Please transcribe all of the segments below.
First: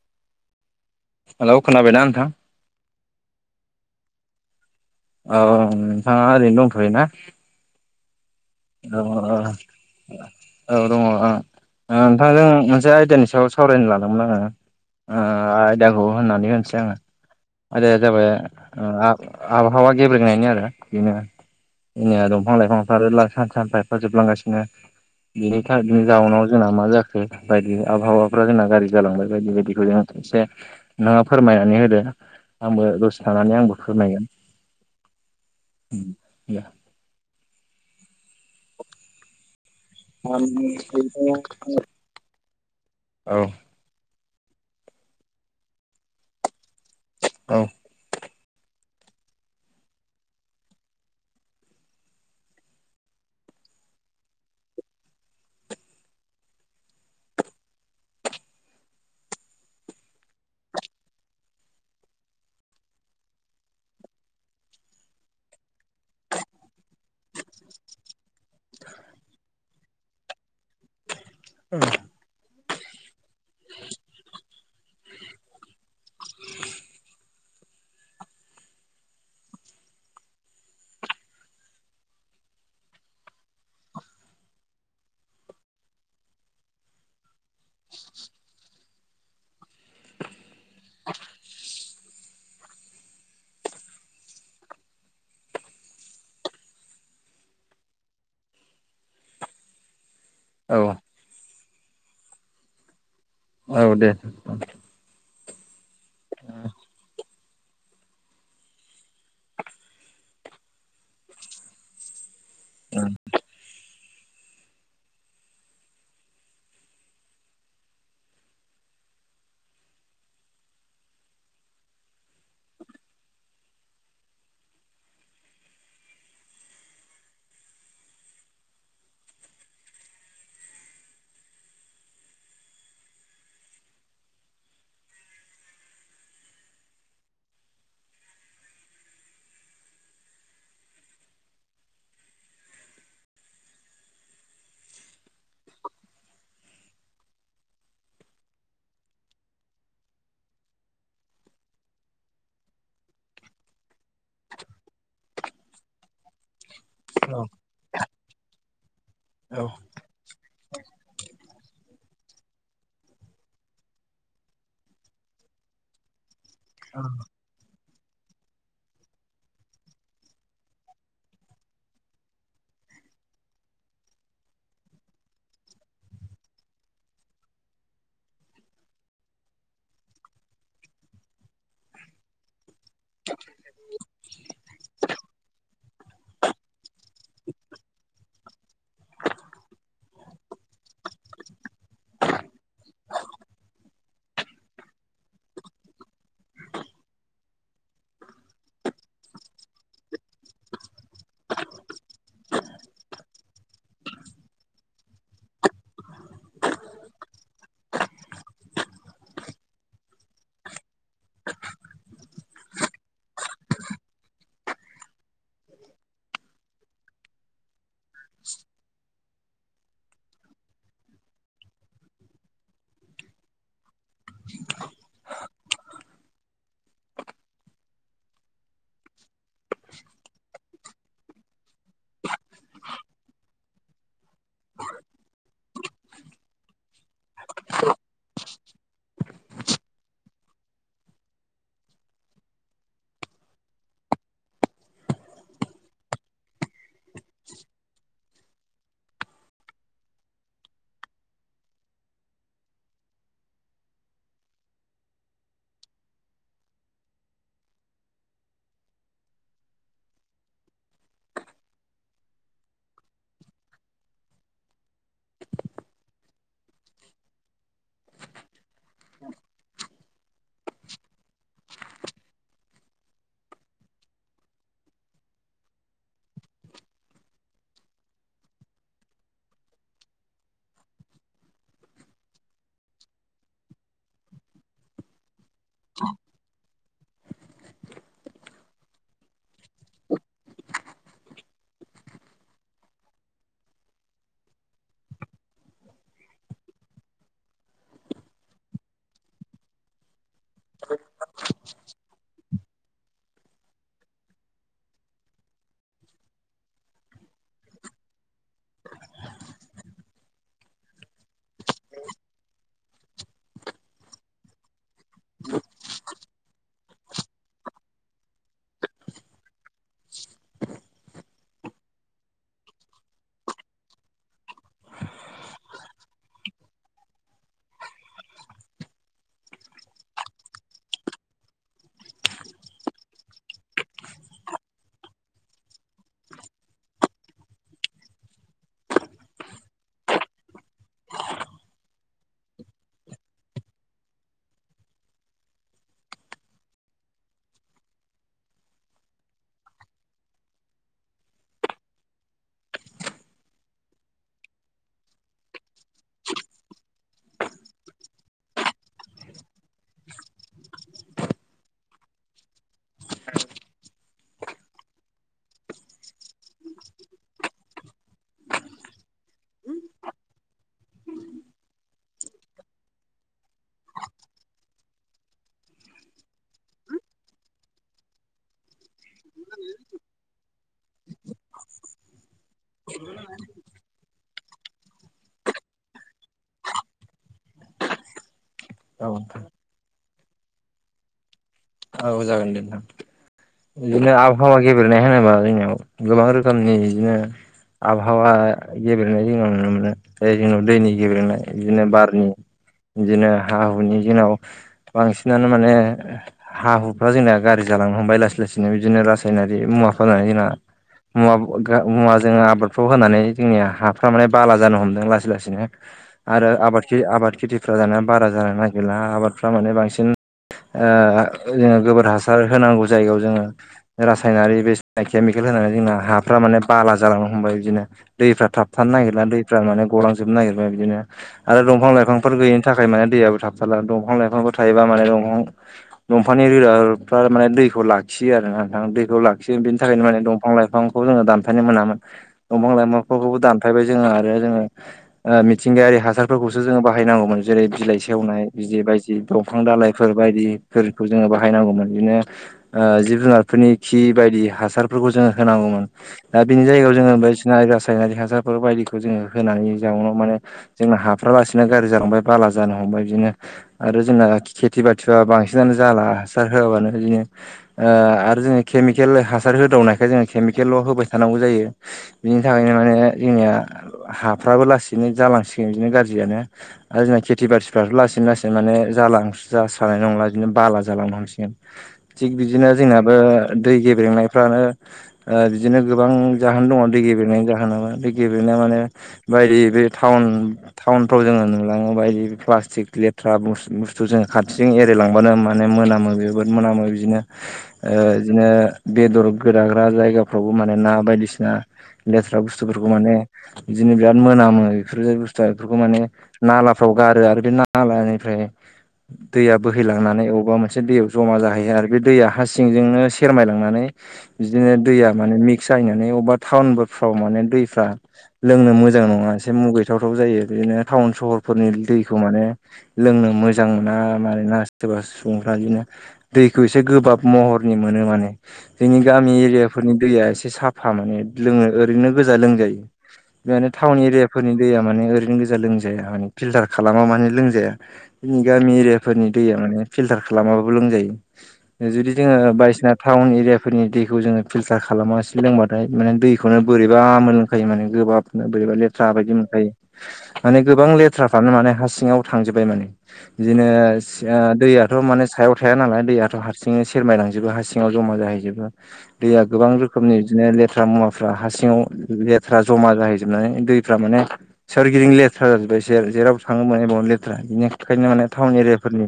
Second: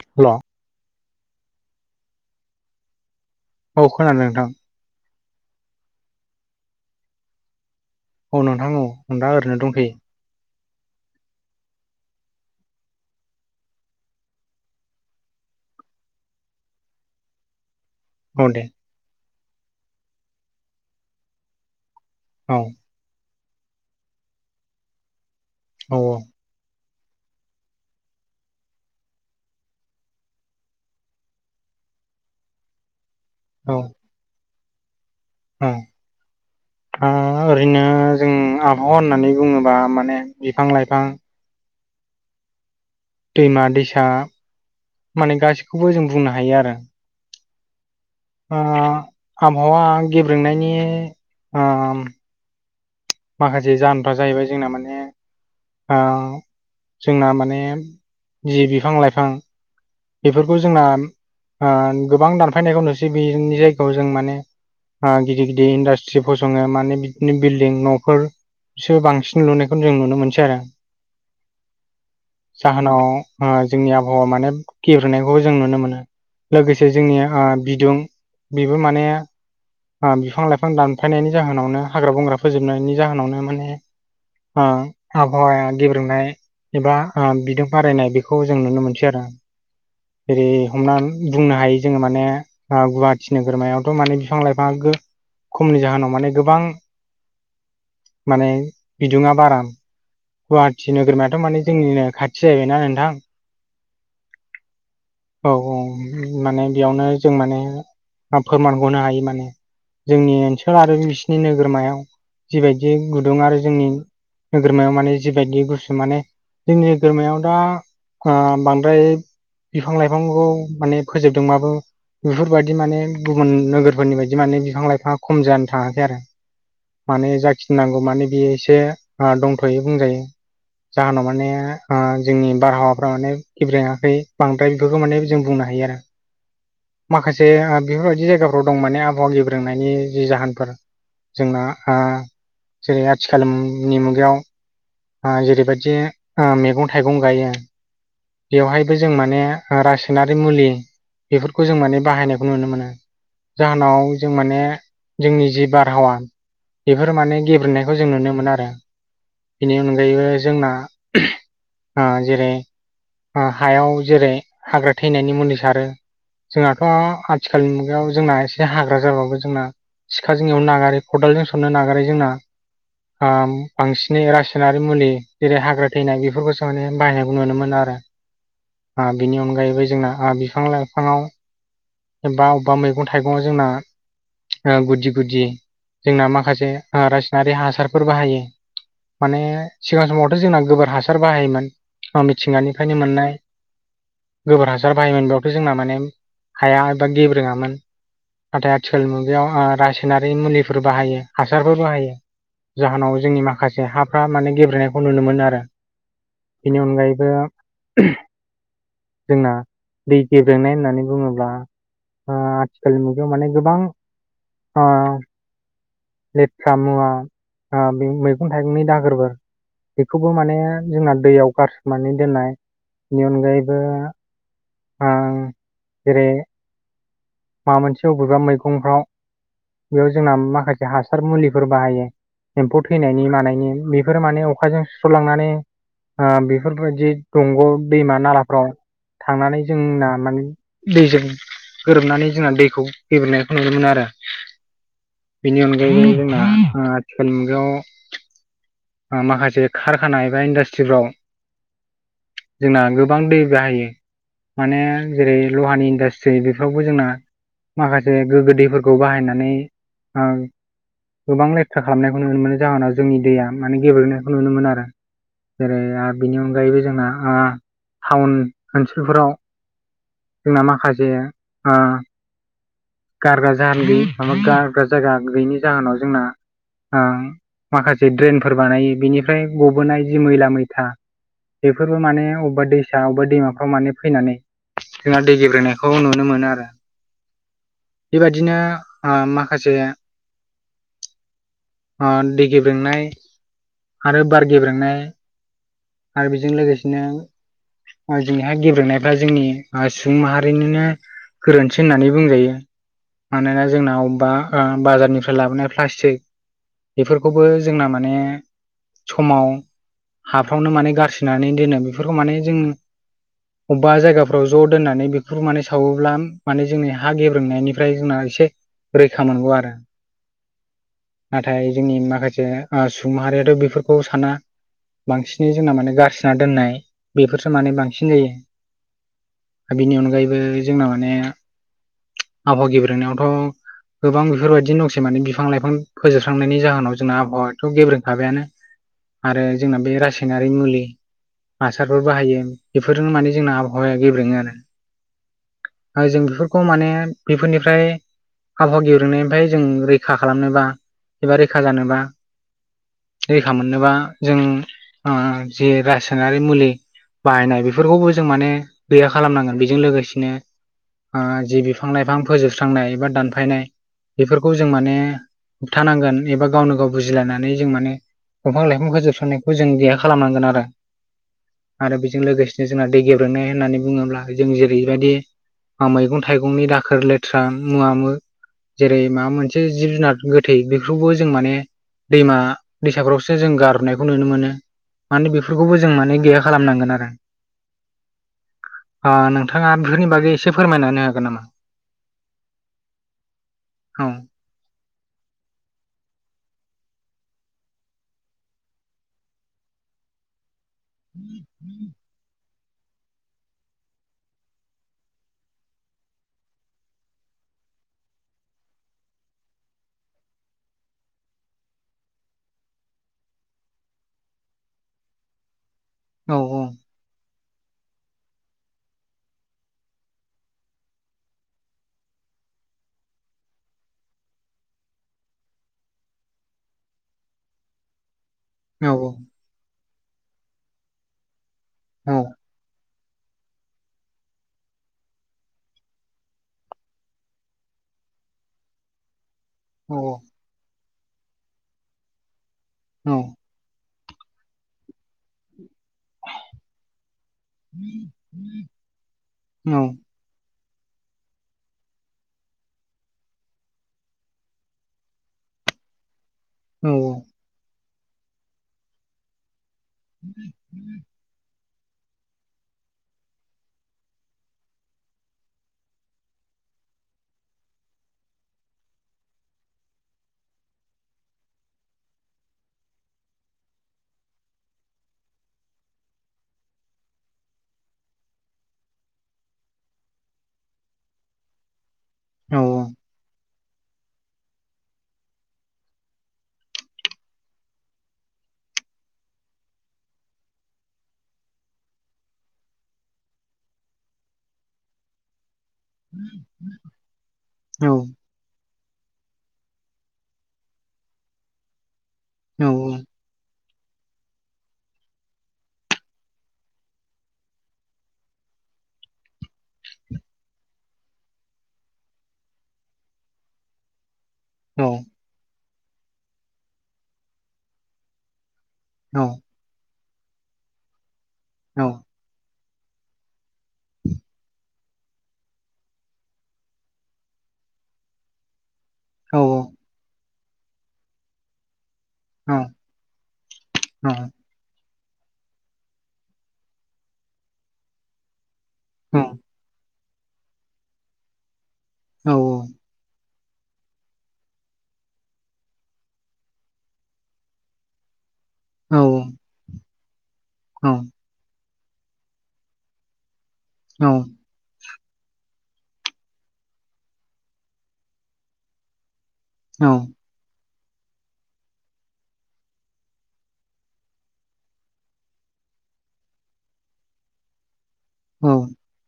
हेल'। Hello, खोनाबाइ ना नोंथां? औ खोनादों नोंथां। औ नोंथाङा ओरैनो दंथ'योना? औ नोंथां औ आं दा ओरैनो दंथ'यो दङ ओ। ओ नोंथांजों मोनसे आयदानि सायाव सावरायनो लादोंमोन आङो। ओ आयदाखौ होननानै होनसै आङो। आयदाया जाबाय औ दे आबहावा गेब्रेगायनि आरो बेनो। जनिया दंफां औ लाइफां सान सानफा एफा जोबलांगासिनो औ बिनि जाउनाव जोंना मा जाखो बायदि आबहावाफ्रा जोंना गाज्रि जालांबाय बायदि बायदिखौ जों एसे नोंथा फोरमायनानै होदो। आंबो दसे थानानै औ आंबो फोरमायगोन दा दे। ओरैनो जों आबहावा होननानै बुङोबा माने बिफां लाइफां फोरमायगोन औ दैमा दैसा माने गासैखौबो जों बुंनो हायो आरो। औ। ओ आबहावा गेब्रोंनायनि ओ माखासे जाहोनफ्रा जाहैबाय जोंना माने ओ जोंना माने जि बिफां लाइफां बेफोरखौ जोंना ओ गोबां दानफायनायखौ नुसै बेनि जायगायाव जों माने आं गिदिर गिदिर इन्डासट्रि फसङो माने बिदिनो बिल्डिं न'फोर बिसोरो बांसिन लुनायखौ जों नुनो मोनसै आरो। [unintelligible] जाहोनाव ओ जोंनि आबहावा माने गेब्रेनायखौ जों नुनो मोनो लोगोसे जोंनि ओ बिदुं बेबो माने ओ बिफां लाइफां दानफायनायनि जाहोनावनो हाग्रा बंग्रा फोजोबनायनि जाहोनावनो माने ओ आबहावाया गेब्रेंनाय एबा ओ बिदों बारायनाय बेखौ जों नुनो मोनसै आरो। जेरै हमनानै बुंनो हायो जोङो माने ओ गुवाहाटि नोगोरमायावथ' माने बिफां लाइफाङा गो खमनि जाहोनाव माने गोबां माने बिदुङा बारा औ गुवाहाटि नोगोरमाथ' माने जोंनिनो खाथि जाहैबायना नोंथां। औ दे। औ औ माने बेयावनो जों माने फोरमान हरनो हायो माने। जोंनि ओनसोल आरो बिसिनि नोगोरमायाव जिबायदि औ गुदुं आरो जोंनि नोगोरमायाव माने जिबायदि गुसु माने जोंनि नोगोरमायाव दा बांद्राय बिफां लाइफांखौ माने फोजोबदोंबाबो बेफोरबायदि माने गुबुन नोगोरफोरनि बायदि माने बिफां लाइफाङा खम जानो थाङाखै आरो। माने जाखिनांगौ माने बियो एसे दंथ'यो बुंजायो। जाहोनाव माने ओ जोंनि बारहावाफ्रा माने गेब्रेङाखै। बांद्राय बेफोरखौ माने जों बुंनो हायो आरो। माखासे बेफोरबायदि जायगाफ्राव दं माने आबहावा गेब्रोंनायनि जि जाहोनफोर जोंना ओ जेरै आथिखालनि मुगायाव जेरैबायदि मैगं ओ थाइगं गायो बेवहायबो जों माने रासायनारि मुलि बेफोरखौ जों माने बाहायनायखौ नुनो मोनो। जाहोनाव जों माने जोंनि जि बारहावा बेफोर माने औ गेब्रेनायखौ जों नुनो मोनो आरो बेनि अनगायैबो जोंना जेरै हायाव जेरै हाग्रा थैनायनि मुलि सारो। जोंनाथ' आथिखालनि मुगायाव जोंना एसे हाग्रा जाबाबो जोंना सिखाजों एवनो नागारै खदालजों सरनो नागारै जोंना ओ बांसिन नि रासायनारि मुलि जेरै हाग्रा थैनाय बेफोरखौसो माने बाहायनायखौ नुनो मोनो आरो। बिनि अनगायैबो जोंना बिफां लाइफाङाव एबा अबेबा मैगं थाइगं आव जोंना गुदि गुदि जोंना माखासे रासनारि हासारफोर बाहायो। माने सिगां समावथ' जोंना गोबोर हासार बाहायोमोन। मिथिंगानिफ्रायनो मोननाय गोबोर हासार बायोमोन बेयावथ' जोंना माने हाया एबा गेब्रेङामोन नाथाय आथिखाल मुगायाव रासायनारि मुलिफोर बाहायो हासारफोर बाहायो। जाहोनाव जोंनि माखासे हाफ्रा माने गेब्रेनायखौ नुनो मोनो आरो। बेनि अनगायैबो जोंना दै गेब्रेनाय होननानै बुङोब्ला आथिखाल मुगायाव माने गोबां ओ लेथ्रा मुवा मैगं थाइगंनि दागोरफोर बेखौबो माने जोंना दैयाव गारसोमनानै दोननाय बेनि अनगायैबो ओ [unintelligible] जेरै माबा मोनसे अबेबा मैगंफ्राव बेयाव जोंना माखासे हासार मुलिफोर बाहायो। एम्फौ थैनायनि मानायनि बेफोरो माने अखाजों सुस्र'लांनानै बेफोरबायदि दंग' दैमा नालाफ्राव थांनानै जों ना [unintelligible] दैजों गोरोबनानै जोंना दैखौ गेब्रेनायखौ नुनो मोनो आरो। [unintelligible] बेनि अनगायै जोंना आथिखाल मुगायाव माखासे कारखानाया एबा इन्डास्ट्रिफ्राव जोंना गोबां दै बाहायो। माने जेरै लहानि इन्डास्ट्रि बेफोरावबो जोंना माखासे गोगो दैफोरखौ बाहायनानै ओं गोबां लेथ्रा खालामनायखौ नुनो मोनो जाहोनाव जोंनि दैया माने गेब्रेनायखौ नुनो मोनो आरो। जेरै आ बिनि अन अनगायैबो जोंना टाउन ओनसोलफोराव जोंना माखासे ओ गारग्रा जाहोन गैय मा गारग्रा जायगा गैयिनि जाहोनाव जोंना माखासे ड्रेनफोर बानायो बिनिफ्राय गबोनाय मैला मैथा बेफोरबो माने अबेबा दैसा अबेबा दैमाफ्राव माने फैनानै जोंहा दै गेब्रेनायखौ नुनो मोनो आरो। बेबायदिनो माखासे अ दै गेब्रेंनाय आरो बार गेब्रेंनाय आरो बेजों लोगोसेनो जोंनिहाय गेब्रेंनायफ्रा जोंनि सुबुं माहा ओरैनो गोरोन्थि होननानै बुंजायो। मानोना जोंना अबेबा बाजारनिफ्राय लाबोनाय प्लास्टिक बेफोरखौबो जोंना माने समाव हा फ्रावनो माने गारस्रिनानै दोनो बेफोरखौ माने जों अबेबा जायगाफ्राव ज' दोननानै बेफोरखौ माने सावोब्ला माने जोंनि हा गेब्रेंनायनिफ्राय जोंना से रैखा मोनगौ आरो नाथाय जोंनि माखासे ओ सुबुंमाहारियाथ' बेफोरखौ साना बांसिनै जोंना माने गारसोना दोननाय बेफोरसो माने बांसिन जायो बिनि अनगायैबो जोंना माने आबहावा गेब्रेंनायावथ' गोबां बेफोरबायदि दंसै माने बिफां लाइफां फोजोबस्रांनायनि जाहोनाव जोंना आबहावायाथ' गेब्रेंखाबायानो आरो जोंना बे रासायनारि मुलि हासारफोर बाहायो बेफोरजों माने जोंना आबहावाया गेब्रेङो आरो जों बेफोरखौ माने बेफोरनिफ्राय आबहावा गेब्रेंनायनिफ्राय जों रैखा खालामनोबा एबा रैखा जानोबा रैखा मोननोबा जों ओ जे रासायनारि मुलि बाहायनाय बेफोरखौबो जों माने गैया खालामनांगोन बे बेजों लोगोसेनो ओ जि बिफां लाइफां फोजोबस्रांनाय एबा दानफायनाय बेफोरखौ जों माने होबथानांगोन एबा गावनो गाव बुजिलायनानै जों माने दंफां लाइफां फोजोबस्रांनायखौ जों गैया खालामनांगोन आरो आरो बेजों लोगोसे जोंना दै गेब्रेंनाय होननानै बुङोब्ला जों जेरैबायदि मैगं थाइगं मैगंनि दाखोर लेथ्रा मुवा म जेरै माबा मोनसे जिब जुनार गोथै बे बेफोरखौबो जों माने दैमा दैसाफ्रावसो जों गारनायखौ नुनो मोनो माने बेफोरखौबो जों माने गैया खालामनांगोन आरो [inaudible] औ ओ नोंथाङा बेफोरनि बागै एसे फोरमायनानै हागोन नामा औ जागोन दे नोंथां औ बिदिनो आबहावा गेब्रेंनाय होनोबा जोंनियाव गोबां रोखोम बिदिनो आबहावा गेब्रेंनाय जोङो नुनो मोनो जों दैनि गेब्रेंनाय बिदिनो बारनि बिदिनो हा हुनि दिनाव बांसिनानो माने हा हुफ्रा जोंना गाज्रि जालांनो हमबाय लासै लासैनो बिदिनो रासायनारि मुवा फैनानै जोंना मुवा मुवा जोंङोआबादफ्राव होनानै जोंनिया हाफ्रा माने बाला जानो हमदों लासै लासैनो औ आरो आबाद खेथि आबाद खेथि फ्रा जानाया बारा जानो नागिरला आबादफ्रा माने बांसिन ओ जोङो गोबोर हासार होनांगौ जायो जोङो रासायनारि बे केमिकेल होनानै जोंना हाफ्रा माने बाला जालांनो हमबाय बिदिनो दैफ्रा औ थाबथानो नागिरला दैफ्रा माने गलांजोबनो नागिरबाय बिदिनो आरो दंफां औ लाइफांफोर गैयिनि थाखाय माने दैयाबो थाबथाला दंफां लाइफांफोर थायोबा माने दंफां दंफांनि रोदाफ्रा माने दैखौ लाखियो आरो ना नोंथां दैखौ लाखियो बेनि औ थाखायनो माने दंफां लाइफां जोङो दानफायनो मोनामोन दंफां औ लाइफोरखौबो दानफायबाय जोङो आरो जोङो मिथिंगायारि हासारफोरखौसो जोङो बाहायनांगौमोन जेरै बिलाइ सेवनाय बिदि बायदि दंफां दालाइफोर बायदि फोरखौ जोङो बाहायनांगौमोन बिदिनो ओ जिब जुनारफोरनि खि बायदि हासारफोरखौ जोङो होनांगौमोन दा बिनि औ जायगायाव जोङो बायदिसिना रासायनारि हासारफोर बायदिखौ जोङो होनानै जाउनाव माने जोंना हाफ्रा लासै बिदिनो गाज्रि जालांबाय बाला जानो हमबाय बिदिनो आरो जोंना खिथि बाथिआ बांसिन जाला हासार होआबानो बिदिनो आरो जोङो केमिकेल हासार होदावनायखाय जोङो एखल' होबाय थानांगौ जायो बिनि थाखायनो माने जोंनिया हाफ्राबो लासैनो जालांसि बिदिनो गाज्रियानो आरो जोंना खेथि बाथिफ्राथ' लासै लासै माने जालां सानाय नंला बिदि बाला जालांनो हमसिगोन थिक औ बिदिनो जोंनाबो दै गेब्रेंनाय फ्रानो ओ बिदिनो गोबां जाहोन दङ दै गेब्रेंनायनि जाहोनाबो दै गेब्रेंनाया माने बायदि बे टाउन टाउनफ्राव जोङो नुलाङो बायदि प्लास्टिक लेथ्रा बुस्थु जों खाथिजों एरायलांबानो माने मोनामो जोबोद मोनामो बिदिनो ओ जोङो बेदर गोदाग्रा जायगाफ्रावबो माने ना बायदिसिना लेथ्रा बुस्थुफोरखौ माने बिदिनो बिराद मोनामो बेफोर बुस्थुआ बेफोरखौ माने नालाफ्राव गारो आरो बे नालानिफ्राय दैयाबो बोहैलांनानै बबावबा मोनसे दैयाव ज'मा जाहैयो आरो बे दैया हा सिंजोंनो सेरमाय लांनानै बिदिनो औ दैया माने मिक्स जाहैनानै अबेबा टाउनफ्राव माने दैफ्रा लोंनो मोजां नङा एसे मुगैथावथाव जायो बिदिनो टाउन सहरफोरनि दैखौ माने लोंनो मोजां मोना मानोना सोरबा सुबुंफ्रा बिदिनो दैखौ एसे गोबाब महरनि मोनो माने जोंनि गामि औ एरिया फोरनि दैया एसे साफा माने लोङो ओरैनो गोजा लोंजायो टाउन एरियाफोरनि दै माने ओैरै गोजा लोंजाया मान फिल्टार खालामा मान लोंजाया जोंनि गामि एरिया फोरनि फिलथार खालामाबाबो लोंजायो जुदि जों बायसिना टाउन एरियाफोरनि दैखौ जोङो फिल्टार खालामाासै लोंबाथाय माने दैखौनो बोरैबा मोन लोंखायो माने गोबाब बोरैबा औ लेथ्रा बायदि मोनखायो माने गोबां औ लेथ्राफ्रानो मान सिङाव थांजोबबाय माने बिदिनो औ दैयाथ' माने सायाव हखाया नालाय दैयाथ' हारसिङनो सेरमाय लांजोबो हारसिङाव जमा जाहैजोबो दैया गोबां औ रोखोमनि बिदिनो े्रा मुवाफ्रा हारसिङाव लेथ्रा जमा जाहैजोबनानै दैफ्रा माने सोरगिदिं लेथ्रा जाजोब बसेर जेराव थाङोमोन एबावनो लेथ्रा बिदिनो ओंखायनो माने टाउन एरियाफोरनि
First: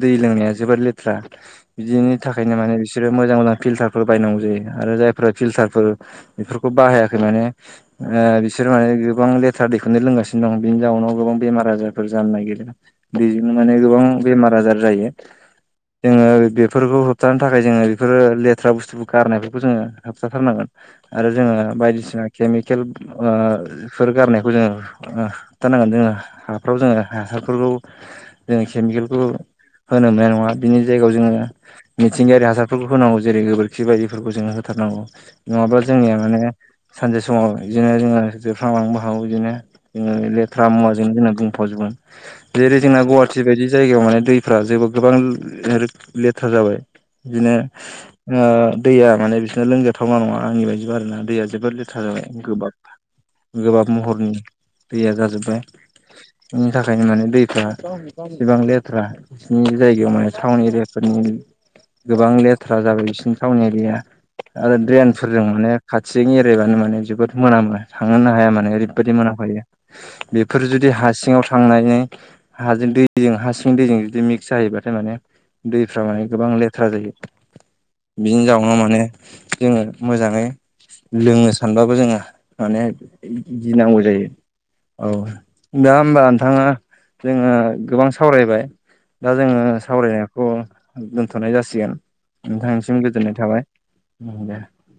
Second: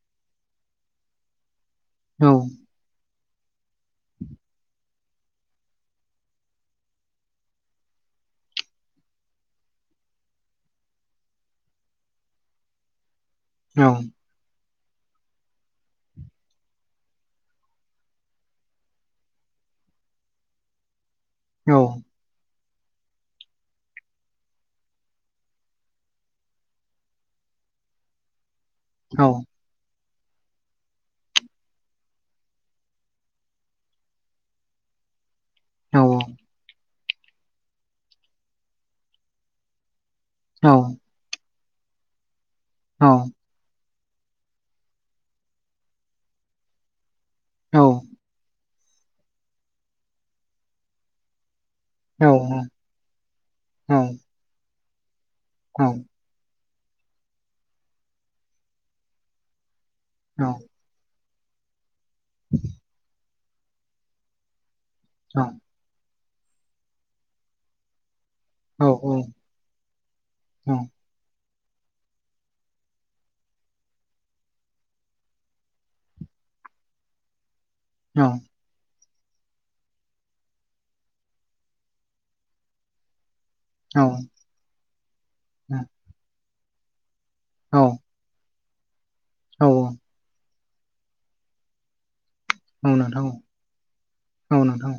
दै लोंनाया जोबोद लेथ्रा बिदिनि थाखायनो माने बिसोरो मोजां मोजां फिल्टारफोर बायनांगौ जायो आरो जायफोरा फिल्टारफोर बेफोरखौ बाहायाखै माने बिसोर माने गोबां लेथ्रा दैखनो लोंगासिनो दं बेनि जाउनाव गोबां बेमार आजारफोर जानो नागिरदों बेजोंनो माने गोबां बेमार आजार जायो जोङो बेफोरखौ होबथानो थाखाय जोङो बेफोरो लेथ्रा बुस्थु गारनायफोरखौ जोङो होबथाथारनांगोन आरो जोङो बायदिसिना केमिक खेल फोर गारनायखौ जोङोथारनांगोन जोङो हाफ्राव जोङो हासारफोरखौ जों केमिकेलखौ होनो मोननाय नङा बिनि जायगायाव जोङो मिथिंगायारि हासारफोरखौ होनांगौ जेरै गोबोरखि बायदिफोरखौ जोङो होथारनांगौ जाब जोंनिया माने सानसे समाव बिदिनो जोङो जोबख्लांलांनो ब हागौ बिदिनो ज लेथ्रा मुवाजों जोंना बुंफावाजोबोन जेरै जोंना ग बेबायदि जायगायाव माने दैफ्रा जेबो गोबां लेथार जाबाय बिदिनो दैया माने बिसोरनो लोंजाथावना नङा आंनि बायदिबो आरो ना दैया जोबोद ल - थार जाबाय गोबाब गोबाब महरनि दैया जाजोबबाय औ बेनि थाखायनो माने दैफ्रा एसिबां लेथ्रा बिसिोरनि जायगायाव माने टाउन एरियाफोरनि गोबां लेथ्रा जाबाय बिसिनि थटाउनि एरिया आरो ड्रेनफोरजों माने खाथि बेजों एरायबानो माने जोबोद मोनाम मोनो थांहोनो हाया माने ओरैबायदि मोनाखायो बेफोर जुदि हारसिङाव थ थांनानै हाजों दै दैजों हारसिं दैजों जुदि मिक्स जायोैबाथाय माने दैफ्रा माने गोबां लेथ्रा जायो बिदिनो जाावो माने जोङो मोजाङै लोंनो सानबाबो जोङो मान गिनांगौ जायो औ दा होमबा नोंथाङा जोङो गोबां सावरायबाय दा जोङो सावरायनायखौ दोनथ'नाय जासिगोन नोंथांनिसिम गोजोननाय नोंथां थाबाय दे औ